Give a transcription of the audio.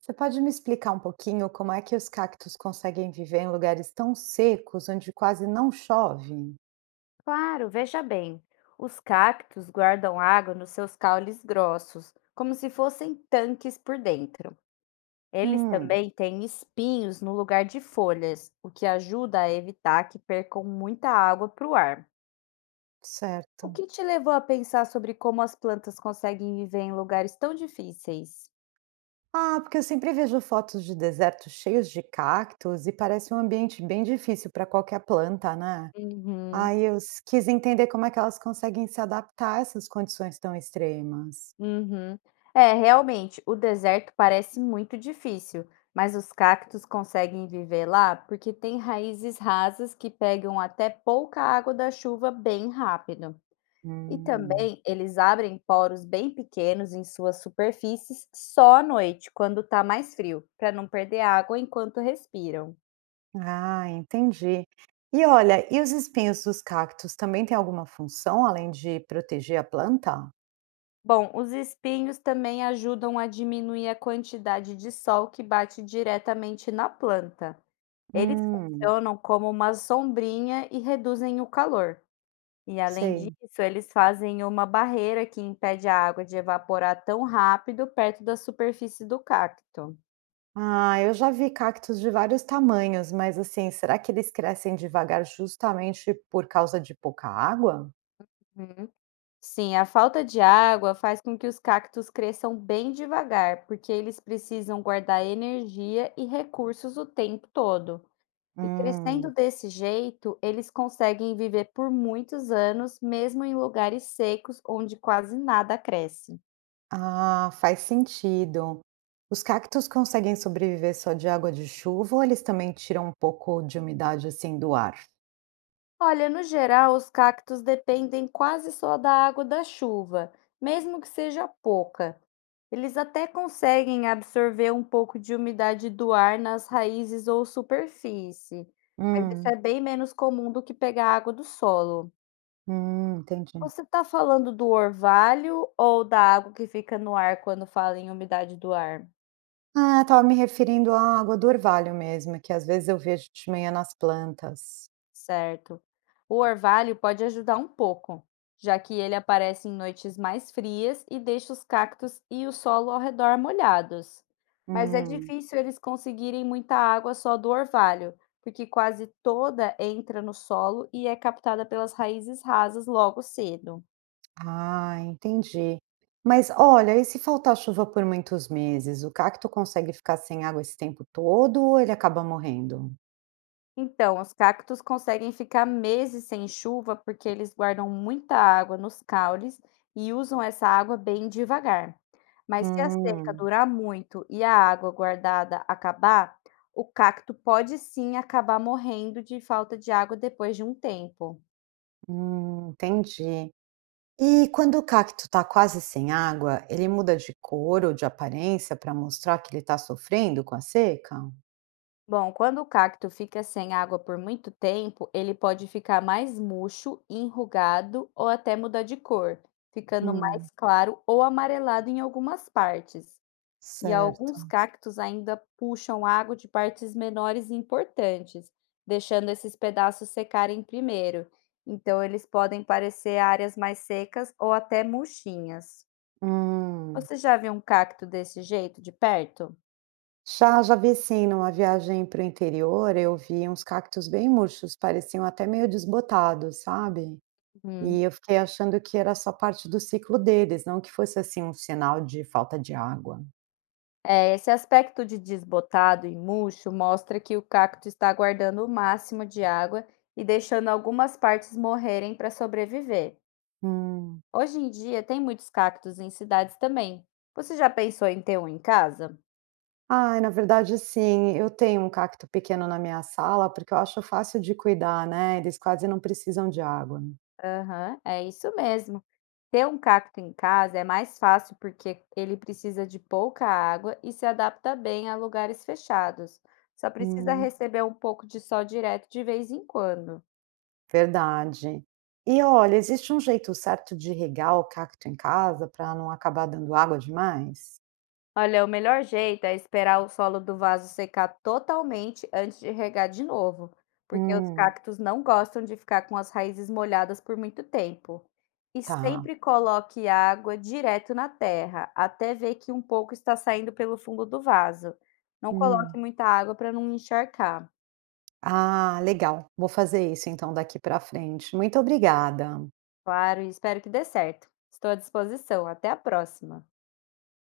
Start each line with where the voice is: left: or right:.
right: Você pode me explicar um pouquinho como é que os cactos conseguem viver em lugares tão secos, onde quase não chove?
left: Claro, veja bem. Os cactos guardam água nos seus caules grossos, como se fossem tanques por dentro. Eles
right: Hum,
left: também têm espinhos no lugar de folhas, o que ajuda a evitar que percam muita água para o ar. O
right: certo.
left: que te levou a pensar sobre como as plantas conseguem viver em lugares tão difíceis?
right: Ah, porque eu sempre vejo fotos de desertos cheios de cactos e parece um ambiente bem difícil para qualquer planta, né?
left: Uhum.
right: Aí quis entender como é que elas conseguem se adaptar a essas condições tão extremas.
left: Uhum. É, realmente, o deserto parece muito difícil, mas os cactos conseguem viver lá porque tem raízes rasas que pegam até pouca água da chuva bem rápido. E
right: Hum,
left: também eles abrem poros bem pequenos em suas superfícies só à noite, quando está mais frio, para não perder água enquanto respiram.
right: ah, entendi. E olha, e os espinhos dos cactos também têm alguma função além de proteger a planta?
left: Bom, os espinhos também ajudam a diminuir a quantidade de sol que bate diretamente na planta. Eles
right: Hum.
left: funcionam como uma sombrinha e reduzem o calor. E além disso,
right: Sei.
left: eles fazem uma barreira que impede a água de evaporar tão rápido perto da superfície do cacto.
right: Ah, eu já vi cactos de vários tamanhos, mas assim, será que eles crescem devagar justamente por causa de pouca água?
left: Uhum. Sim, a falta de água faz com que os cactos cresçam bem devagar, porque eles precisam guardar energia e recursos o tempo todo. E
right: Hum,
left: crescendo desse jeito, eles conseguem viver por muitos anos, mesmo em lugares secos onde quase nada cresce.
right: ah, faz sentido. Os cactos conseguem sobreviver só de água de chuva ou eles também tiram um pouco de umidade assim do ar?
left: Olha, no geral, os cactos dependem quase só da água da chuva, mesmo que seja pouca. Eles até conseguem absorver um pouco de umidade do ar nas raízes ou superfície, mas isso
right: Hum,
left: é bem menos comum do que pegar água do solo.
right: hum, entendi.
left: Você está falando do orvalho ou da água que fica no ar quando fala em umidade do ar?
right: Ah, estava me referindo à água do orvalho mesmo, que às vezes eu vejo de manhã nas plantas.
left: Certo. O orvalho pode ajudar um pouco, já que ele aparece em noites mais frias e deixa os cactos e o solo ao redor molhados. Mas é
right: Hum.
left: difícil eles conseguirem muita água só do orvalho, porque quase toda entra no solo e é captada pelas raízes rasas logo cedo.
right: Ah, entendi. Mas olha, e se faltar chuva por muitos meses, o cacto consegue ficar sem água esse tempo todo ou ele acaba morrendo?
left: Então, os cactos conseguem ficar meses sem chuva porque eles guardam muita água nos caules e usam essa água bem devagar. Mas se a seca
right: Hum,
left: durar muito e a água guardada acabar, o cacto pode sim acabar morrendo de falta de água depois de um tempo.
right: hum, entendi. E quando o cacto está quase sem água, ele muda de cor ou de aparência para mostrar que ele está sofrendo com a seca?
left: Bom, quando o cacto fica sem água por muito tempo, ele pode ficar mais murcho, enrugado ou até mudar de cor, ficando
right: Hum,
left: mais claro ou amarelado em algumas partes. E
right: certo.
left: alguns cactos ainda puxam água de partes menores e importantes, deixando esses pedaços secarem primeiro. Então, eles podem parecer áreas mais secas ou até murchinhas.
right: Hum.
left: Você já viu um cacto desse jeito de perto?
right: Já, já vi sim, numa viagem para o interior, eu vi uns cactos bem murchos, pareciam até meio desbotados, sabe?
left: Uhum.
right: E eu fiquei achando que era só parte do ciclo deles, não que fosse, assim, um sinal de falta de água.
left: É, esse aspecto de desbotado e murcho mostra que o cacto está guardando o máximo de água e deixando algumas partes morrerem para sobreviver.
right: Hum.
left: Hoje em dia, tem muitos cactos em cidades também. Você já pensou em ter um em casa?
right: Ai, na verdade, sim, eu tenho um cacto pequeno na minha sala, porque eu acho fácil de cuidar, né, eles quase não precisam de água.
left: Aham, é isso mesmo. Ter um cacto em casa é mais fácil porque ele precisa de pouca água e se adapta bem a lugares fechados. Só precisa
right: Hum,
left: receber um pouco de sol direto de vez em quando.
right: verdade. E olha, existe um jeito certo de regar o cacto em casa para não acabar dando água demais?
left: Olha, o melhor jeito é esperar o solo do vaso secar totalmente antes de regar de novo, porque os
right: Hum,
left: cactos não gostam de ficar com as raízes molhadas por muito tempo. E
right: tá.
left: sempre coloque água direto na terra, até ver que um pouco está saindo pelo fundo do vaso. Não
right: Hum.
left: coloque muita água para não encharcar.
right: Ah, legal. Vou fazer isso então daqui para frente. Muito obrigada.
left: Claro, e espero que dê certo. Estou à disposição. Até a próxima.